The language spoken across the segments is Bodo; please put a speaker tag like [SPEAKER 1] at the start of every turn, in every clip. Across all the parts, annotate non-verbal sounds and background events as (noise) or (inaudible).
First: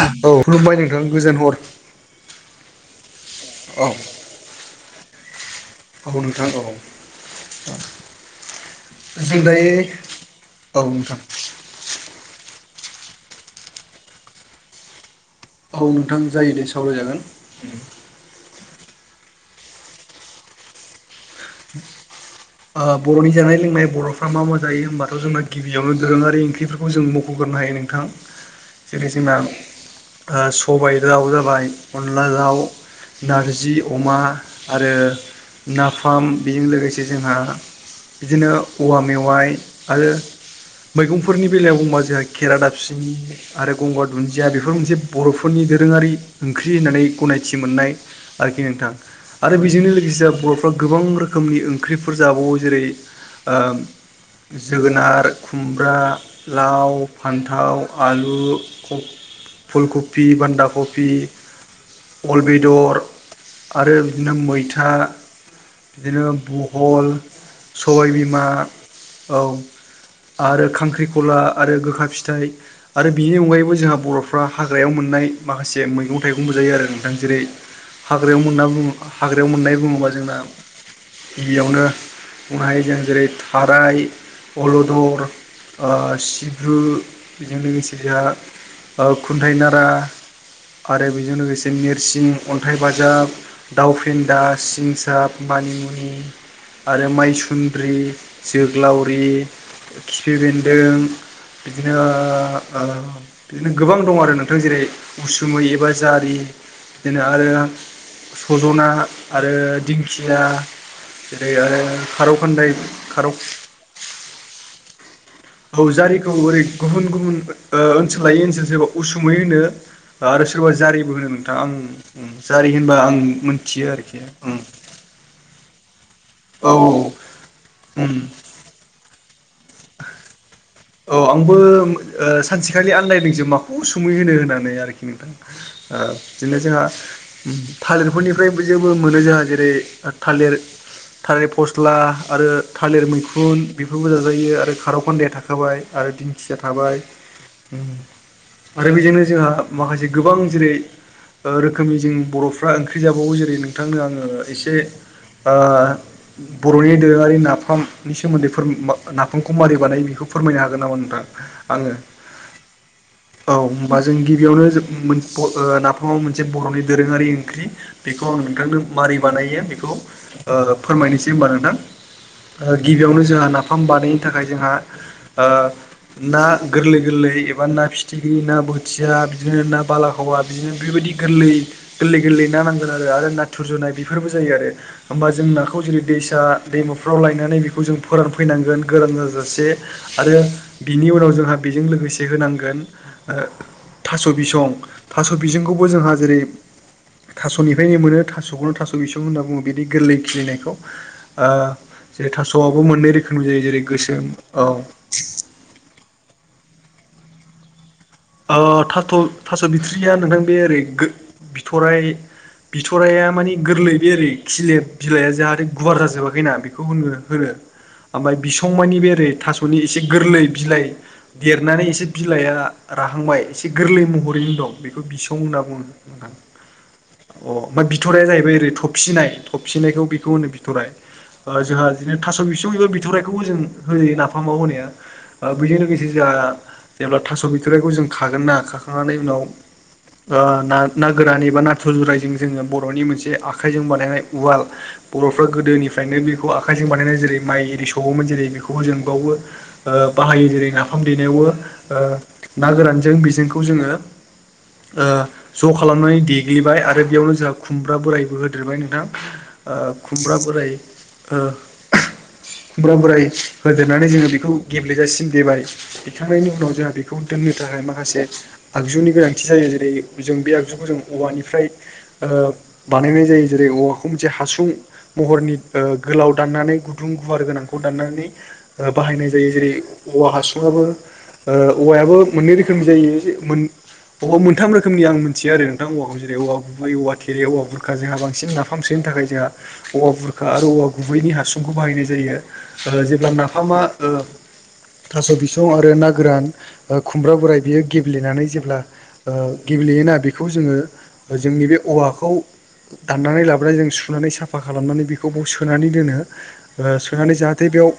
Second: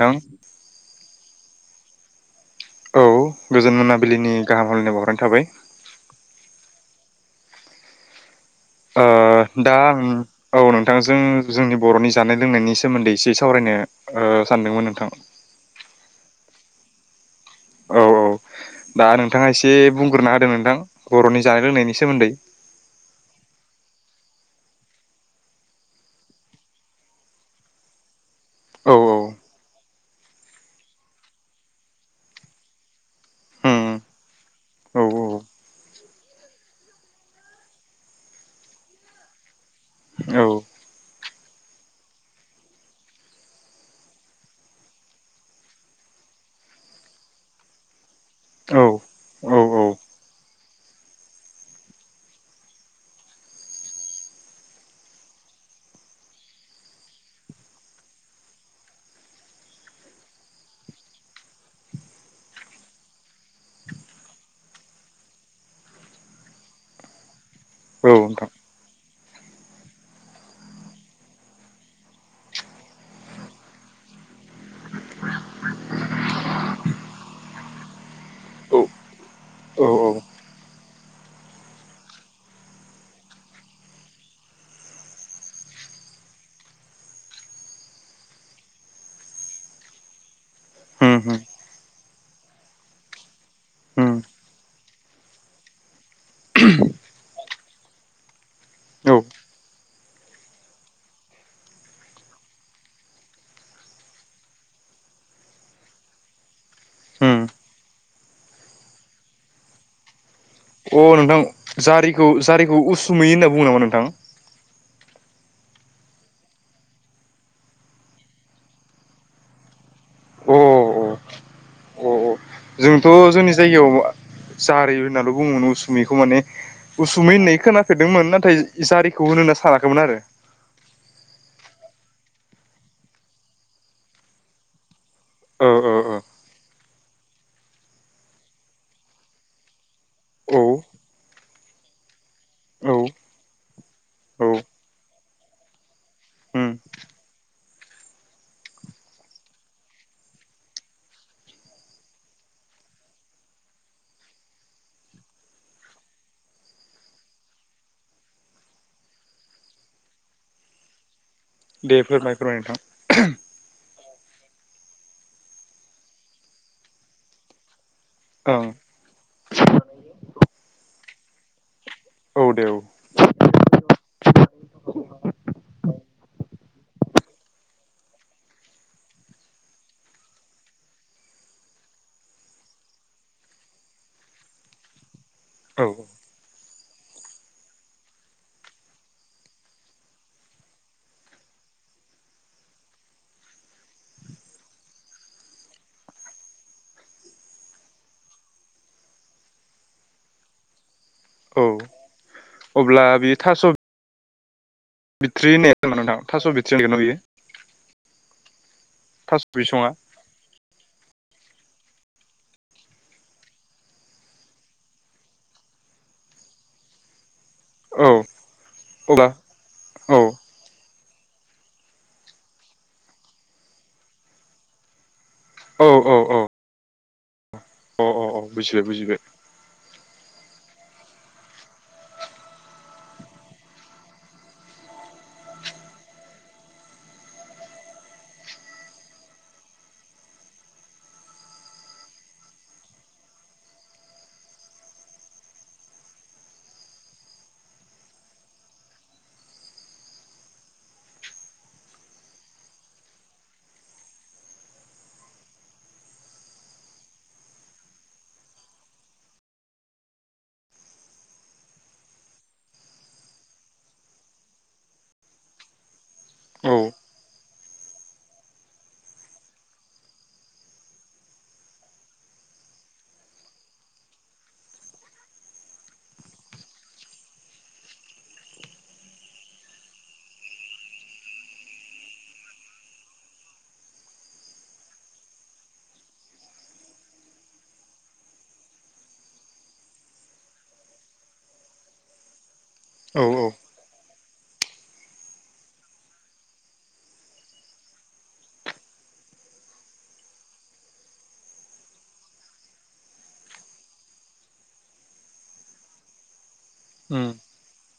[SPEAKER 1] थां
[SPEAKER 2] औ खुलुमबाय नोंथां गोजोन हर
[SPEAKER 1] औ गोजोन
[SPEAKER 2] औ
[SPEAKER 1] मोनाबिलिनि गाहाम हामलायनाय बावहरनाय थाबाय।
[SPEAKER 2] नोंथां (inaudible)
[SPEAKER 1] ओ
[SPEAKER 2] जों दायो
[SPEAKER 1] दा आं औ नोंथांजों जोंनि बर'नि जानाय लोंनायनि सायाव सोमोन्दै एसे सावरायनो ओ सानदोंमोन नोंथां।
[SPEAKER 2] औ नोंथां जायो दि सावरायजागोन।
[SPEAKER 1] औ औ दा नोंथाङा एसे बुंग्रोना होदों नोंथां बर'नि जानाय लोंनायनि सोमोन्दै।
[SPEAKER 2] बर'नि जानाय लोंनाय बर'फ्रा मा मा जायो होमबाथ' जोंना गिबियावनो दोरोङारि ओंख्रिफोरखौ जों मख'गोन। बुंनो हायो नोंथां
[SPEAKER 1] औ
[SPEAKER 2] जेरै
[SPEAKER 1] औ
[SPEAKER 2] जोंना सबाय दउ जाबाय, अनला दउ नारजि
[SPEAKER 1] उम
[SPEAKER 2] अमा आरो
[SPEAKER 1] औ औ
[SPEAKER 2] नाफाम बेजों लोगोसे जोंहा बिदिनो औवा मेवाइ आरो
[SPEAKER 1] औ
[SPEAKER 2] मैगंफोरनि बेलायाव बुंबा जोंहा खेरा दाबसिनि आरो गंगार दुन्दिया बेफोर मोनसे बर'फोरनि दोरोङारि ओंख्रि होननानै गनायथि मोननाय आरोखि
[SPEAKER 1] औ
[SPEAKER 2] नोंथां। आरो
[SPEAKER 1] औ औ
[SPEAKER 2] बेजोंनो लोगोसे बर'फ्रा गोबां रोखोमनि ओंख्रिफोर जाबावो जेरै ओ जोगोनार, खुमब्रा, लाव, फान्थाव, आलु फुलकपि बान्धाकपि अल बेदर आरो बिदिनो मैथा बिदिनो ब हल
[SPEAKER 1] औ
[SPEAKER 2] सबायबिमा
[SPEAKER 1] नोंथां
[SPEAKER 2] औ आरो खांख्रिखला आरो गोखा फिथाइ आरो बेनि अनगायैबो जोंहा बर'फ्रा हाग्रायाव मोन नाय माखासे मैगं थाइगंबो जायो आरो नोंथां। जेरै हाग्रायाव मोनना
[SPEAKER 1] औ
[SPEAKER 2] बुङो हाग्रायाव मोननाय
[SPEAKER 1] औ
[SPEAKER 2] बुङोबा जोंना गिबियावनो ओमफ्राय जों जेरै थाराय अलदर ओ सिब्रु बेजों लोगोसे जोंहा खुन्थाइ नारा आरो
[SPEAKER 1] उम
[SPEAKER 2] बेजों
[SPEAKER 1] उम
[SPEAKER 2] लोगोसे नोरसिं, अन्थाइ बाजाब, दाउ
[SPEAKER 1] उम
[SPEAKER 2] फेन्दा, सिं साब खानिमुनि आरो माइसुन्द्रि,
[SPEAKER 1] औ
[SPEAKER 2] जोग्लावरि खिफि बेन्दों बिदिनो ओ बिदिनो गोबां दं आरो नोंथां जेरै उसुमै एबा जारि बिदिनो
[SPEAKER 1] उम
[SPEAKER 2] आरो सजना आरो दिंखिया
[SPEAKER 1] अ नोंथां
[SPEAKER 2] जेरै आरो
[SPEAKER 1] जारिखौ
[SPEAKER 2] खारौ खान्दाय
[SPEAKER 1] जारिखौ उसुमै
[SPEAKER 2] खारौ
[SPEAKER 1] होनना बुङो नामा नोंथां
[SPEAKER 2] औ जारिखौ ओरै गुबुन गुबुन ओनसोलायै ओनसोल सोरबा उसुमै होनो आरो
[SPEAKER 1] अ
[SPEAKER 2] सोरबा जारिबो होनो नोंथां आं
[SPEAKER 1] अ अ
[SPEAKER 2] जारि होनबा
[SPEAKER 1] जोंथ'
[SPEAKER 2] आं
[SPEAKER 1] जोंनि
[SPEAKER 2] मोनथियो
[SPEAKER 1] जायगायाव
[SPEAKER 2] आरोखि उम
[SPEAKER 1] जारि होननाल' बुङोमोन असमै खौ माने
[SPEAKER 2] औ
[SPEAKER 1] उसुमै होननाय
[SPEAKER 2] उम
[SPEAKER 1] खोनाफेरदोंमोन नाथाय जारिखौ होनोना सानाखैमोन आरो।
[SPEAKER 2] औ आंबो सानसेखालि आनलायदोंसो माखौ उसुमै होनो होननानै आरोखि नोंथां। ओ बिदिनो जोंहा थालिरफोरनिफ्राय जेबो मोनो जोंहा जेरै थालिर
[SPEAKER 1] ओ ओ
[SPEAKER 2] थालिर फस्ला आरो थालिर
[SPEAKER 1] ओ
[SPEAKER 2] मैखुन बेफोरबो
[SPEAKER 1] औ
[SPEAKER 2] जाजायो आरो खारौ खान्दाया थाखा बाय आरो दिंखिया
[SPEAKER 1] उम
[SPEAKER 2] थाबाय। आरो बेजोंनो जोंहा माखासे गोबां जेरै रोखोमनि जों बर'फ्रा ओंख्रि जाबावो जेरै नोंथांनो आङो एसे ओ बर'नि दोरोङारि नाफामनि सोमोन्दै नाफामखौ मारै बानायो बेखौ फोरमायनो हागोन नामा नोंथां आंनो?
[SPEAKER 1] दे फोरमाय फोरमाय नोंथां
[SPEAKER 2] औ होनबा जों गिबियावनो ओ नाफामाबो मोनसे बर'नि दोरोङारि ओंख्रि बेखौ आं
[SPEAKER 1] ओं
[SPEAKER 2] नोंथांनो माबारै बानायो बेखौ ओ फोरमायनोसै होनबा नोंथां।
[SPEAKER 1] औ दे औ
[SPEAKER 2] गिबियावनो जोंहा नाफाम बानायनो थाखाय जोंहा ओ ना गोरलै गोरलै एबा ना फिथिख्रि ना बोथिया बिदिनो ना बालाखावा बिदिनो बेबायदि गोरलै गोरलै गोरलै ना नांगोन आरो नाथुर जुनाय बेफोरबो जायो आरो। होमबा जों नाखौ
[SPEAKER 1] औ
[SPEAKER 2] जेरै दैसा दैमाफ्राव लायनानै बेखौ जों फोरानफैनांगोन गोरान जाजासे। आरो बिनि उनाव जोंहा बेजों लोगोसे होनांगोन थास' बिसं थास' बिसंखौबो जोंहा जेरै थास'निफ्रायनो मोनो थास'खौनो थास' बिसं होनना बुङो बिदि गोरलै खिलिनायखौ ओ
[SPEAKER 1] औ
[SPEAKER 2] जेरै थास'आबो
[SPEAKER 1] अब्ला
[SPEAKER 2] मोननै रोखोमनि जायो जेरै गोसोम औ
[SPEAKER 1] बेट्रि ओननाया जामा नोंथां थास' बेट्रि नायानो बियो
[SPEAKER 2] ओ थाथ' थास' बिथ्रिया नोंथां बे ओरै गो बिथराय बिथराया माने गोरलै बे ओरै खिलेब बिलाइआ जाहाथे गुवार जाजोबाखैना बेखौ होन होनो
[SPEAKER 1] औ
[SPEAKER 2] ओमफाय बिसंमानि बे
[SPEAKER 1] अब्ला
[SPEAKER 2] ओरै थास'नि एसे
[SPEAKER 1] औ
[SPEAKER 2] गोरलै बिलाइ देरनानै एसे बिलाइआ राहांबाय एसे गोरलै महरैनो दं बेखौ बिस सं होनना बुङो
[SPEAKER 1] औ औ
[SPEAKER 2] नोंथां
[SPEAKER 1] औ
[SPEAKER 2] अ ओमफ्राय
[SPEAKER 1] औ
[SPEAKER 2] बिथराया
[SPEAKER 1] औ
[SPEAKER 2] जाहैबाय ओरै
[SPEAKER 1] बुजिबाय बुजिबाय
[SPEAKER 2] थबसिनाय थबसिनायखौ बेखौ होनो बिथराय ओ जोंहा बिदिनो थास' बिसं एबा बिथौराइखौबो जों होयो नाफाम माव होनाया बेजों लोगोसे जोंहा ओ जेब्ला थास' बिथराइखौ जों खागोन ना खाखांनानै उनाव ओ ना ना गोरान एबा नाथुर जुरायजों जोङो बर'नि मोनसे आखाइजों बानायनाय उवाल बर'फ्रा गोदोनिफ्रायनो बेखौ आखायजों बानायनानै जेरै माइ एरि सोवोमोन जेरै बेखौबो जों बावबो ओ ओ बाहायो जेरै नाफाम देनायावबो ओ ना गोरानजों बेजोंखौ जोङो ओ ज' खालामनानै देग्लिबाय आरो बेयावनो जोंहा खुमब्रा बोरायबो होदेरबाय नोंथां। ओ खुमब्रा बोराय ओ खुम्ब्रा बोराय होदेरनानै जोङो बेखौ गेब्लेेजासिम देबाय दैखांनायनि उनाव
[SPEAKER 1] औ
[SPEAKER 2] जोंहा बे खौ दोननो थाखाय माखासे आगजुनि गोनांथि जायो जेरै जों बे आगजुखौ जों औवानिफ्राय ओ बानायनाय जायो जेरै औवाखौ मोनसे हासुं महरनि ओ गोलाव दाननानै गु दुं गुवार गोनांखौ दाननानै बाहायनाय जायो जेरै औवा हासुंआबो ओ औवायाबो मोननै रोखोमनि जायो जे अह मोनथाम रोखोमनि आं मोनथियो आरो नोंथां औवाखौ जेरै गुबै औवा थेरे औवा बुरखा जोंहा बांसिन नाफामसो नो थाखाय जोंहा औवा बुरखा आरो औवा गुबैनि हासुंखौ बाहायनाय जायो। ओ
[SPEAKER 1] औ
[SPEAKER 2] जेब्ला
[SPEAKER 1] औ
[SPEAKER 2] नाफामा ओ थास' बिसं आरो ना गोरान ओ खुमब्रा बोराय बियो गेब्लेनानै जेब्ला ओ गेब्लेयोना बेखौ जोङो जों नि बे औवाखौ दाननानै लाबोनानै जों सुनानै साफा खालामनानै बेखौ बाव सोनानै दोनो ओ
[SPEAKER 1] उम
[SPEAKER 2] सोनानै जाहाथे बेयाव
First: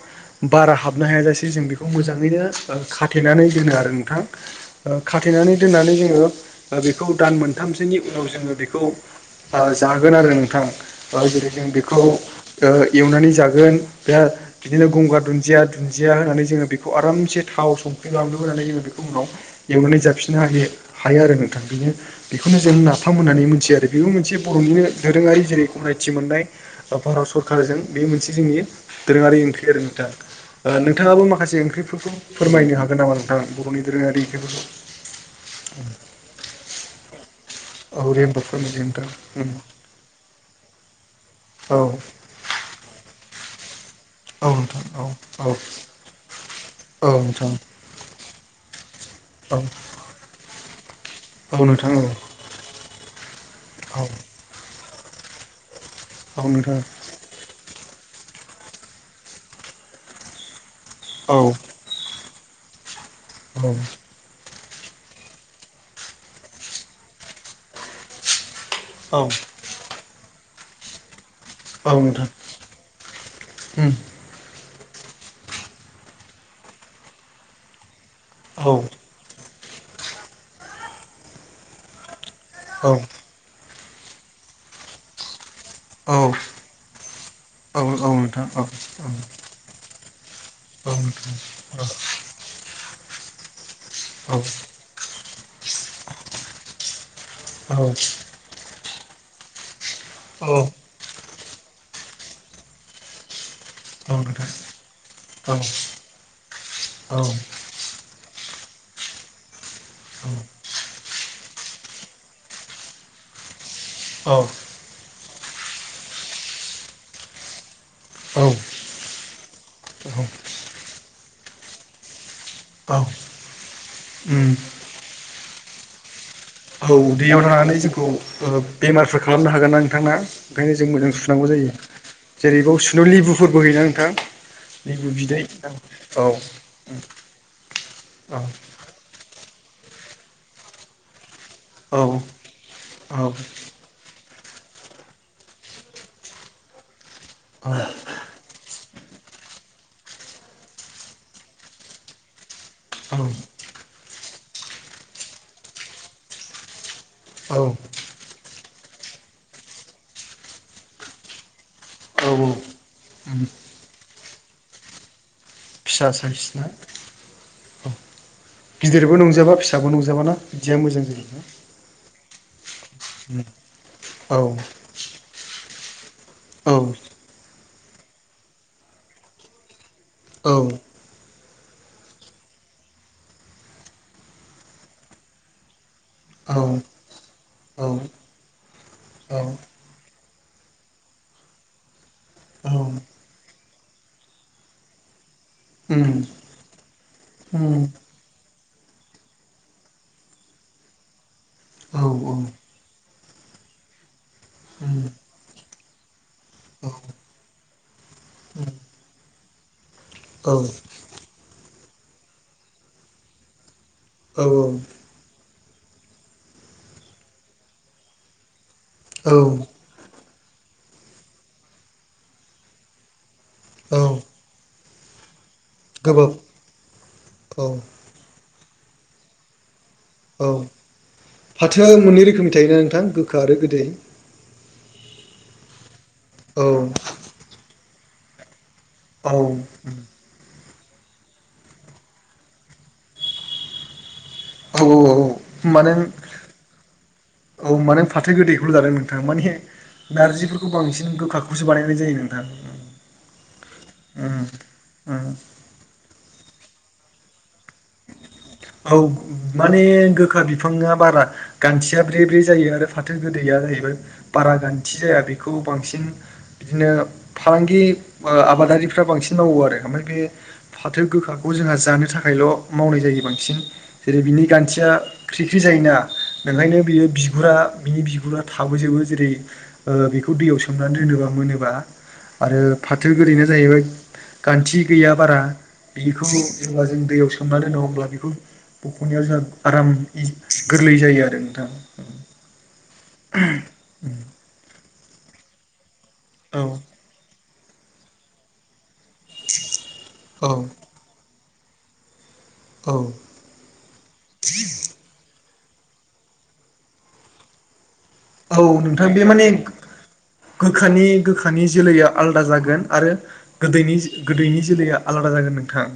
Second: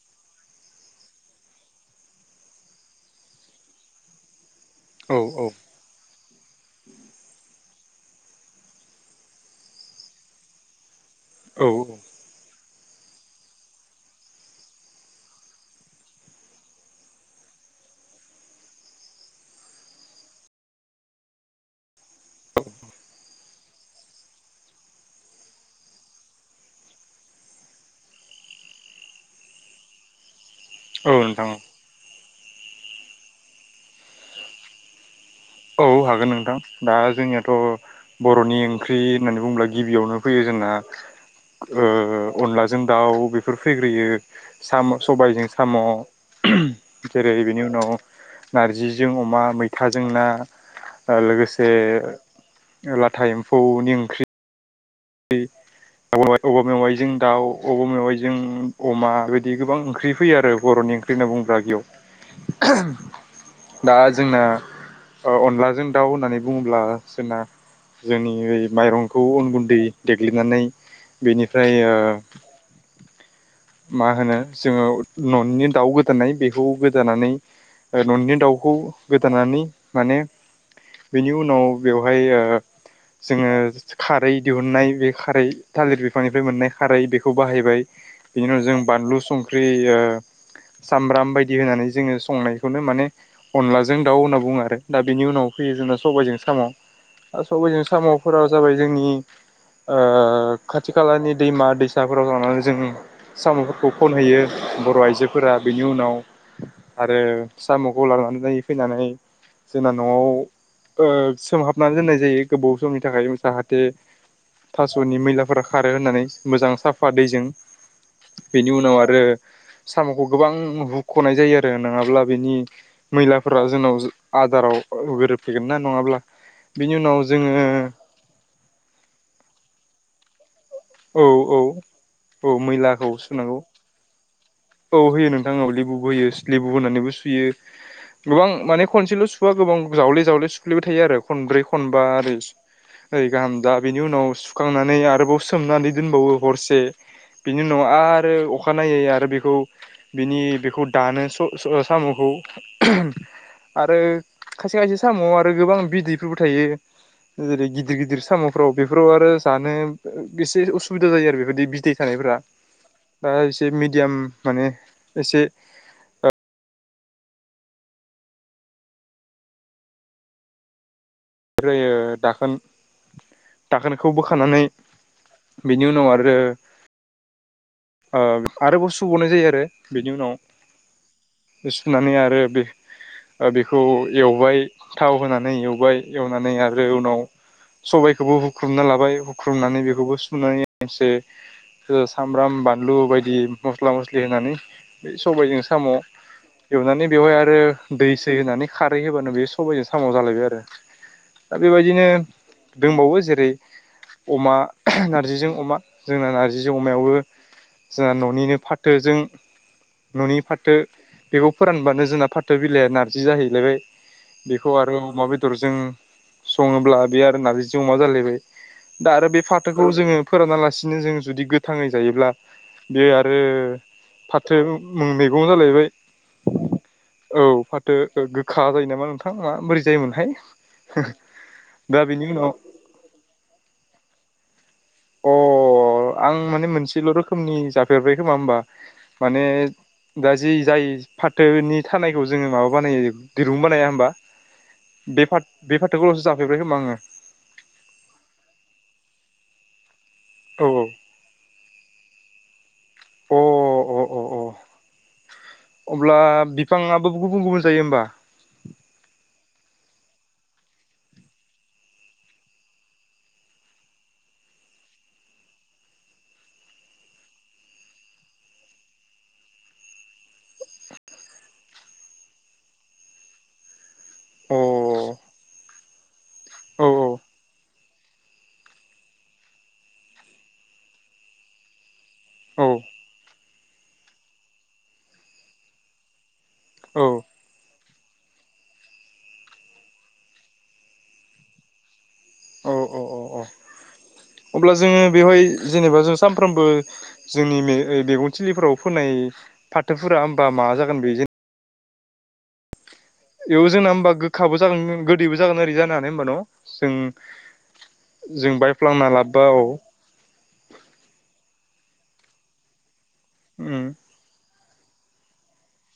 [SPEAKER 2] बारा हाबनो हाया जासे जों बेखौ मोजाङैनो खा थेनानै दोनो आरो नोंथां ओ
[SPEAKER 1] औ
[SPEAKER 2] खाथेनानै दोननानै जोङो ओ बेखौ दान मोनथामसोनि उनाव जोङो बेखौ ओ जागोन आरो नोंथां ओ जेरै
[SPEAKER 1] औ
[SPEAKER 2] जों बेखौ
[SPEAKER 1] औ
[SPEAKER 2] ओ एवनानै जागोन बिराद बिदिनो गंगार दुन्दिया दुन्दिया होनानै जोङो बेखौ आरामसे थाव सं ख्रि बानलु होनानै जोङो बेखौ उनाव एवनानै जाफिननो हायो हायो आरो नोंथां बिनो बेखौनो जों ना फाम होननानै मोनथियो आरो बेबो मोनसे बर'निनो दोरोङारि जेरै गनायथि मोननाय भारत सरकारजों बे बेसो जोंनि दोरोङारि ओंख्रि आरो नोंथां। ओ
[SPEAKER 1] औ
[SPEAKER 2] नोंथाङाबो
[SPEAKER 1] नोंथां औ
[SPEAKER 2] माखासे ओंख्रिफोरखौ फोरमायनो हागोन नामा नोंथां बर'नि दोरोङारि ओंख्रिफोरखौ?
[SPEAKER 1] औ हागोन नोंथां दा जोंनियाथ'
[SPEAKER 2] औ रेमबो
[SPEAKER 1] बर'नि
[SPEAKER 2] फेमिलि
[SPEAKER 1] ओंख्रि
[SPEAKER 2] नोंथां
[SPEAKER 1] होननानै
[SPEAKER 2] उम
[SPEAKER 1] बुंङोब्ला गिबियावनो फैयो जों ना ओ
[SPEAKER 2] औ
[SPEAKER 1] अनलाजों दाउ बेफोर फैग्रोयो
[SPEAKER 2] औ नोंथां
[SPEAKER 1] साम'
[SPEAKER 2] औ औ
[SPEAKER 1] सबायजों साम'
[SPEAKER 2] औ
[SPEAKER 1] जेरै
[SPEAKER 2] नोंथां
[SPEAKER 1] बेनि उनाव नारजि जों अमा
[SPEAKER 2] औ
[SPEAKER 1] मैथाजों ना
[SPEAKER 2] औ
[SPEAKER 1] लोगोसे
[SPEAKER 2] नोंथां औ
[SPEAKER 1] लाथा एम्फौनि ओंख्रि
[SPEAKER 2] औ
[SPEAKER 1] अबा
[SPEAKER 2] नोंथां
[SPEAKER 1] मेवाइजों दाउ अबा मेवाइ जों अमा बिदि गोबां ओंख्रि फैयो आरो बर'नि ओंख्रि होनना
[SPEAKER 2] औ
[SPEAKER 1] बुङोब्ला बियाव।
[SPEAKER 2] औ
[SPEAKER 1] दा जोंना ओ अनलाजों दाउ होननानै बुङोब्ला जोंना जोंनि माइरंखौ अन गुन्दै हनानै बेनिफ्राय
[SPEAKER 2] औ
[SPEAKER 1] ओ
[SPEAKER 2] नोंथां उम
[SPEAKER 1] मा होनो जोङो न'निनो दाउ गोदानाय बेखौ गोदानानै ओ न'नि
[SPEAKER 2] औ
[SPEAKER 1] दाउखौ गोदानानै माने बेनि उनाव बेवहाय ओ
[SPEAKER 2] औ
[SPEAKER 1] जोङो खारै दिहुननाय बे खारै थालिर
[SPEAKER 2] औ
[SPEAKER 1] बिफांनिफ्राय मोननाय खारै बेखौ बाहायबाय
[SPEAKER 2] औ नोंथां औ नोंथां
[SPEAKER 1] बिनि
[SPEAKER 2] औ
[SPEAKER 1] उनाव
[SPEAKER 2] नोंथां औ
[SPEAKER 1] जों बानलु संख्रि ओ (inaudible) सामब्राम बायदि होनानै जोंङो संनायखौनो माने अनलाजों दाउ होनना बुंङो आरो दा बेनि उनाव फैयो जों सबायजों साम' आरो
[SPEAKER 2] औ
[SPEAKER 1] सबायजों साम'फोरा जाबाय जोंनि ओ खाथि खालानि दैमा दैसाफोराव लांनानै जोंनि साम'फोरखौ खनहैयो बर' आइजोफोरा बेनि उनाव आरो साम'खौ लानानै फैनानै जोंना न'आव ओ सोमहाबनानै दोननाय जायो गोबाव समनि थाखाय जाहा थे थास'नि मैलाफोरा खारो होननानै मोजां साफा दैजों बेनि उनाव आरो साम'खौ गोबां हुख'नाय जायो आरो नोंङाब्ला बेनि मैलाफोरा जोंनाव
[SPEAKER 2] उम
[SPEAKER 1] आदाराव गोरोबफैगोन ना नंङाब्ला
[SPEAKER 2] औ दैयाव थानानै जोंखौ ओ बेमारफोर खालामनो हागोन ना नोंथां ना। ओंखायनो जों मोजां
[SPEAKER 1] औ
[SPEAKER 2] सुनांगौ
[SPEAKER 1] औ
[SPEAKER 2] जायो
[SPEAKER 1] औ
[SPEAKER 2] जेरैबाव
[SPEAKER 1] मैलाखौ
[SPEAKER 2] सुनानै
[SPEAKER 1] सुनांगौ
[SPEAKER 2] लेबुफोरबो होयोना नोंथां।
[SPEAKER 1] औ
[SPEAKER 2] लेबु
[SPEAKER 1] होयो
[SPEAKER 2] बिदै
[SPEAKER 1] नोंथां लेबुबो
[SPEAKER 2] औ
[SPEAKER 1] होयो स्लेबु होनानैबो सुयो।
[SPEAKER 2] औ
[SPEAKER 1] गोबां माने खनसेल' सुवा गोबां जावले-जावले सुफलेबाय थायो आरो खनब्रै
[SPEAKER 2] औ
[SPEAKER 1] खनबा ओरै
[SPEAKER 2] औ
[SPEAKER 1] ओरै गाहामजा बेनि उनाव सु खांनानै आरोबाव सोमनानै दोनबावो हरसे बेनि उनाव आरो अखानायै आरो बेखौ बिनि बेखौ दानो स-स-साम'खौ
[SPEAKER 2] औ
[SPEAKER 1] आरो खायसे-खायसे साम'आव आरो गोबां बिदैफोरबो थायो
[SPEAKER 2] औ
[SPEAKER 1] जेरै गिदिर-गिदिर साम'फ्राव बेफोराव आरो जानो एसे उसुबिदा जायो आरो बेफोरबायदि बि दै
[SPEAKER 2] औ
[SPEAKER 1] थानायफोरा
[SPEAKER 2] औ
[SPEAKER 1] ओ‌एसे मिडियाम माने एसे
[SPEAKER 2] फिसा सायस ना गिदिरबो नंजोबा फिसाबो नंजोबाना बिदिया मोजां जायो।
[SPEAKER 1] ओमफ्रायो दाखोन-दाखोनखौ
[SPEAKER 2] औ
[SPEAKER 1] बोखानानै बेनि उनाव आरो
[SPEAKER 2] औ
[SPEAKER 1] ओ आरोबाव सुबावनाय जायो आरो बेनि उनाव सुनानै आरो बे ओ बेखौ एवबाय थाव होनानै एवबाय एवनानै
[SPEAKER 2] औ
[SPEAKER 1] आरो उनाव
[SPEAKER 2] उम
[SPEAKER 1] सबायाइखौबो हुख्रुबना लाबाय हुख्रुबनानै बेखौबो सोमनानै एसे सामब्राम बानलु बायदि मस्ला मस्लि होनानै सबायाइजों साम'
[SPEAKER 2] उम
[SPEAKER 1] एवनानै बेवहाय आरो दै सै होनानै खारै होबानो बेयो सबाइजों सामाव जालायबाय आरो दा
[SPEAKER 2] औ
[SPEAKER 1] बेबायदिनो
[SPEAKER 2] उम औ
[SPEAKER 1] दंबावो जे रै अमा नारजिजों अमा जोंना नार्जिजों अमायावबो जोंहा न'निनो फाथोजों न'नि
[SPEAKER 2] औ
[SPEAKER 1] फाथो बेखौ फोरानब्लानो जोंना फाथो बिलाइया नारजि जाहैलायबाय। बेखौ आरो अमा बेदरजों संङोब्ला बे आरो नारजिजों अमा जालायबाय। दा आरो
[SPEAKER 2] औ
[SPEAKER 1] बे फाथोखौ जोंङो फोराना लासिनो जोंङो जुदि गोथाङै जायोब्ला बे आ रो
[SPEAKER 2] औ
[SPEAKER 1] फाथो मुंनि माबा जालायबाय
[SPEAKER 2] गोबाब
[SPEAKER 1] औ फाथो गोखा जायो नामा नोंथां बोरै जायोमोनहाय
[SPEAKER 2] औ फाथोआ
[SPEAKER 1] दा बेनि
[SPEAKER 2] मोननै
[SPEAKER 1] उनाव
[SPEAKER 2] रोखोमनि थायोना नोंथां गोखा आरो गोदै
[SPEAKER 1] अ आं
[SPEAKER 2] औ
[SPEAKER 1] माने मोनसेल' रो जाफेरबाय खोमा होमबा
[SPEAKER 2] औ
[SPEAKER 1] माने दा जि जाय फाथोनि थानायखौ जोंङो माबा बानायो दिरुं बानाया होमबा
[SPEAKER 2] औ औ
[SPEAKER 1] बे फाथ
[SPEAKER 2] औ
[SPEAKER 1] बे
[SPEAKER 2] माने
[SPEAKER 1] फाथोखौल'सो जाफेरबाय खोमा आङो
[SPEAKER 2] औ माने फाथो गोदैखौल' जादों नोंथाङा माने नारजिफोरखौ
[SPEAKER 1] औ
[SPEAKER 2] बांसिन गोखाखौसो बानायनाय जायो नोंथां।
[SPEAKER 1] औ अ अ
[SPEAKER 2] अम
[SPEAKER 1] अ
[SPEAKER 2] अम
[SPEAKER 1] बिथांङा आबो गुबुन गुबुन जायो होमबा
[SPEAKER 2] औ माने गो खा बिफाङा बारा गान्थिया ब्रे-ब्रे जायो आरो फाथो गोदैया जाहैबाय बारा गान्थि जाया बे खौ बांसिन बिदिनो फालांगि आबादारिफ्रा बांसिन मावो आरो ओमफ्राय बे फाथो गोखाखौ जोंहा जानो थाखायल' मावनाय जायो बांसिन जेरै बिनि
[SPEAKER 1] अ
[SPEAKER 2] गानथिया ख्रिख्रि जायोना। बेखायनो
[SPEAKER 1] औ
[SPEAKER 2] बियो बिगुरा बिनि बिगुरा थाबोजोबो जेरै बेखौ दैयाव सोमनानै दोनोबा मोनोबा आरो
[SPEAKER 1] औ
[SPEAKER 2] फाथो गोरैनो जाहैबाय गान्थि गैया बारा बिखौ जब्ला जों दैयाव सोम द होमब्ला बेखौ बख'नायाव जोंहा आराम इजि गोरलै जायो आरो नोंथां
[SPEAKER 1] औ औ औ औ
[SPEAKER 2] उ
[SPEAKER 1] अब्ला जोङो बेवहाय जेनेबा जों
[SPEAKER 2] औ
[SPEAKER 1] सानफ्रोमबो जोंनि मे मेगन थिलिफ्राव फोननाय फाथोफोरा होमबा मा
[SPEAKER 2] औ
[SPEAKER 1] जागोन बे जे बेयाव जोंना होमबा गोखाबो जागोन गोदैबो जागोन ओरै जानो हानाय होमबा न जों
[SPEAKER 2] औ नोंथां
[SPEAKER 1] बायफ्लांना
[SPEAKER 2] बे
[SPEAKER 1] लाबबा
[SPEAKER 2] माने
[SPEAKER 1] औ
[SPEAKER 2] गोखानि गोखानि जोलैया आलदा जागोन आरो
[SPEAKER 1] उम
[SPEAKER 2] गोदैनि गोदैनि जोलैया आलादा जागोन नोंथां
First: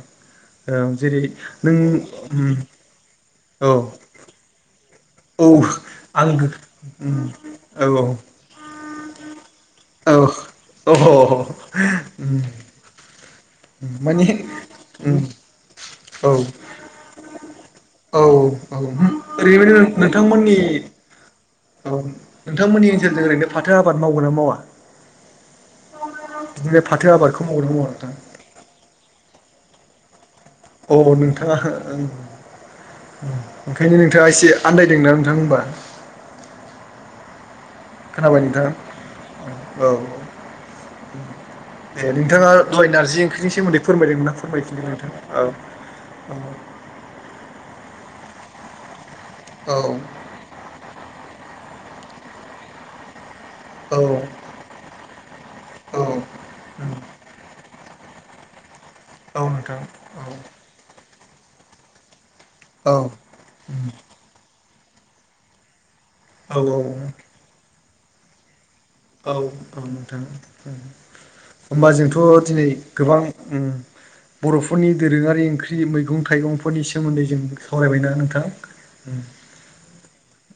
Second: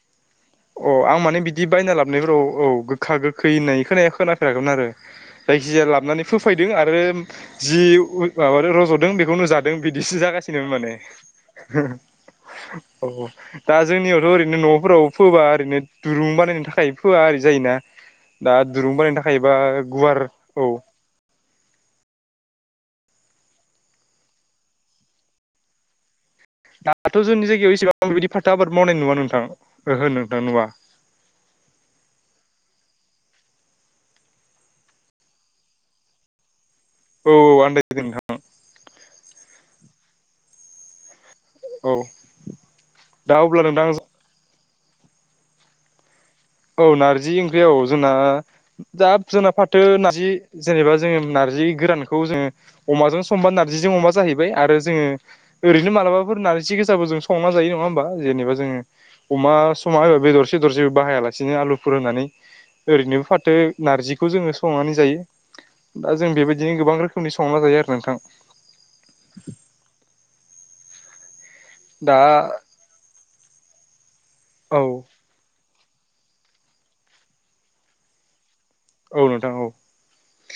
[SPEAKER 1] अ
[SPEAKER 2] औ
[SPEAKER 1] आं
[SPEAKER 2] जेरै
[SPEAKER 1] माने बिदि
[SPEAKER 2] नों
[SPEAKER 1] बायना लाबोनायफोराव औ गोखा गोखै
[SPEAKER 2] औ
[SPEAKER 1] होननाय खोनाया खोनाफेराखैमोन आरो
[SPEAKER 2] औ
[SPEAKER 1] जायखिजाया लाबानै
[SPEAKER 2] आं
[SPEAKER 1] फोफायदों आरो जि
[SPEAKER 2] औ
[SPEAKER 1] माबादों रजद दों बेखौनो जादों बिदिसो
[SPEAKER 2] औ
[SPEAKER 1] जागासिनो माने
[SPEAKER 2] औ
[SPEAKER 1] औ दा जोंनियावथ'
[SPEAKER 2] माने
[SPEAKER 1] ओरैनो न'फोरावबो फोबा
[SPEAKER 2] औ
[SPEAKER 1] ओरैनो
[SPEAKER 2] औ
[SPEAKER 1] दुरुं बानायनो थाखाय फोआ जायोना
[SPEAKER 2] औ
[SPEAKER 1] दा दुरुं बानायनो थाखायबा
[SPEAKER 2] ओरैबायदि
[SPEAKER 1] गुवार
[SPEAKER 2] नोंथांमोननि
[SPEAKER 1] औ।
[SPEAKER 2] औ नोंथांमोननि ओनसोलजों ओरैनो फाथो आबाद मावगोन ना मावा? बिदिनो फाथो
[SPEAKER 1] दाथ'
[SPEAKER 2] आबादखौ
[SPEAKER 1] जोंनि जायगायाव
[SPEAKER 2] मावगोना मावा
[SPEAKER 1] एसेबां
[SPEAKER 2] नोंथां?
[SPEAKER 1] बिदि फाथो आबाद मावनाय नुया नोंथां ओहो नों।
[SPEAKER 2] औ नोंथाङाओ। ओंखायनो नोंथाङा एसे आनदायदोंना नोंथां होमबा?
[SPEAKER 1] औ औ आनदाय।
[SPEAKER 2] खोनाबाय नोंथां औ औ।
[SPEAKER 1] औ
[SPEAKER 2] दे नोंथाङा दहाय नारजि
[SPEAKER 1] दा
[SPEAKER 2] ओंख्रिनि
[SPEAKER 1] अब्ला
[SPEAKER 2] सोमोन्दै
[SPEAKER 1] नोंथां
[SPEAKER 2] फोरमायदोंमोन ना फोरमाय फोरमायदोंमोन नोंथां औ औ।
[SPEAKER 1] औ नारजि ओंख्रिआ औ जोंना जाप जोंना
[SPEAKER 2] औ
[SPEAKER 1] फाथो नारजि जेनेबा जोङो नारजि गोरानखौ जोङो अमाजों समबा नारजिजों
[SPEAKER 2] औ
[SPEAKER 1] अमा जाहैबाय आरो जोङो ओरैनो
[SPEAKER 2] औ
[SPEAKER 1] मालाबाफोर नारजि गोजाबो जों संना जायो नङा होमबा? जेनेबा जोङो अमा
[SPEAKER 2] नोंथां
[SPEAKER 1] समाबा बेदरसेदर जेबो बाहायालासिनो आलुफोर होनानै।
[SPEAKER 2] औ
[SPEAKER 1] ओरैनो फाथो नारजिखौ जोङो संनानै जायो। दा जों
[SPEAKER 2] औ
[SPEAKER 1] बेबायदिनो
[SPEAKER 2] औ
[SPEAKER 1] गोबां रोखोमनि संना जायो आरो नोंथां।
[SPEAKER 2] औ औ नोंथां औ। होमबा
[SPEAKER 1] दा
[SPEAKER 2] जोंथ' दिनै गोबां
[SPEAKER 1] औ
[SPEAKER 2] बर'फोरनि दोरोङारि ओंख्रि ख्रि मैगं थाइगंफोरनि सोमोन्दै जों सावरायबायना नोंथां? उम
[SPEAKER 1] औ नोंथां औ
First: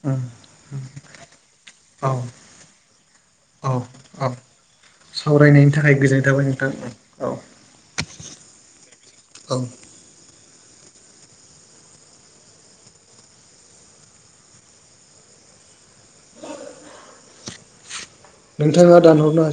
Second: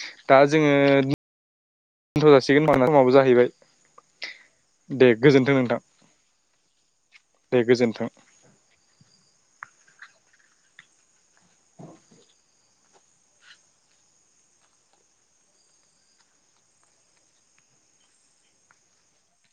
[SPEAKER 2] उम
[SPEAKER 1] दा जोङो
[SPEAKER 2] औ
[SPEAKER 1] दोन्थ' जासिगोन होनबा समाबो जाहैबाय।
[SPEAKER 2] औ औ।
[SPEAKER 1] दे गोजोन्थों
[SPEAKER 2] सावरायनायनि
[SPEAKER 1] नोंथां
[SPEAKER 2] थाखाय गोजोन्नाय थाबाय नोंथां। औ।
[SPEAKER 1] दे गोजोन्थों
[SPEAKER 2] ओं नोंथाङा दानहरनो हासि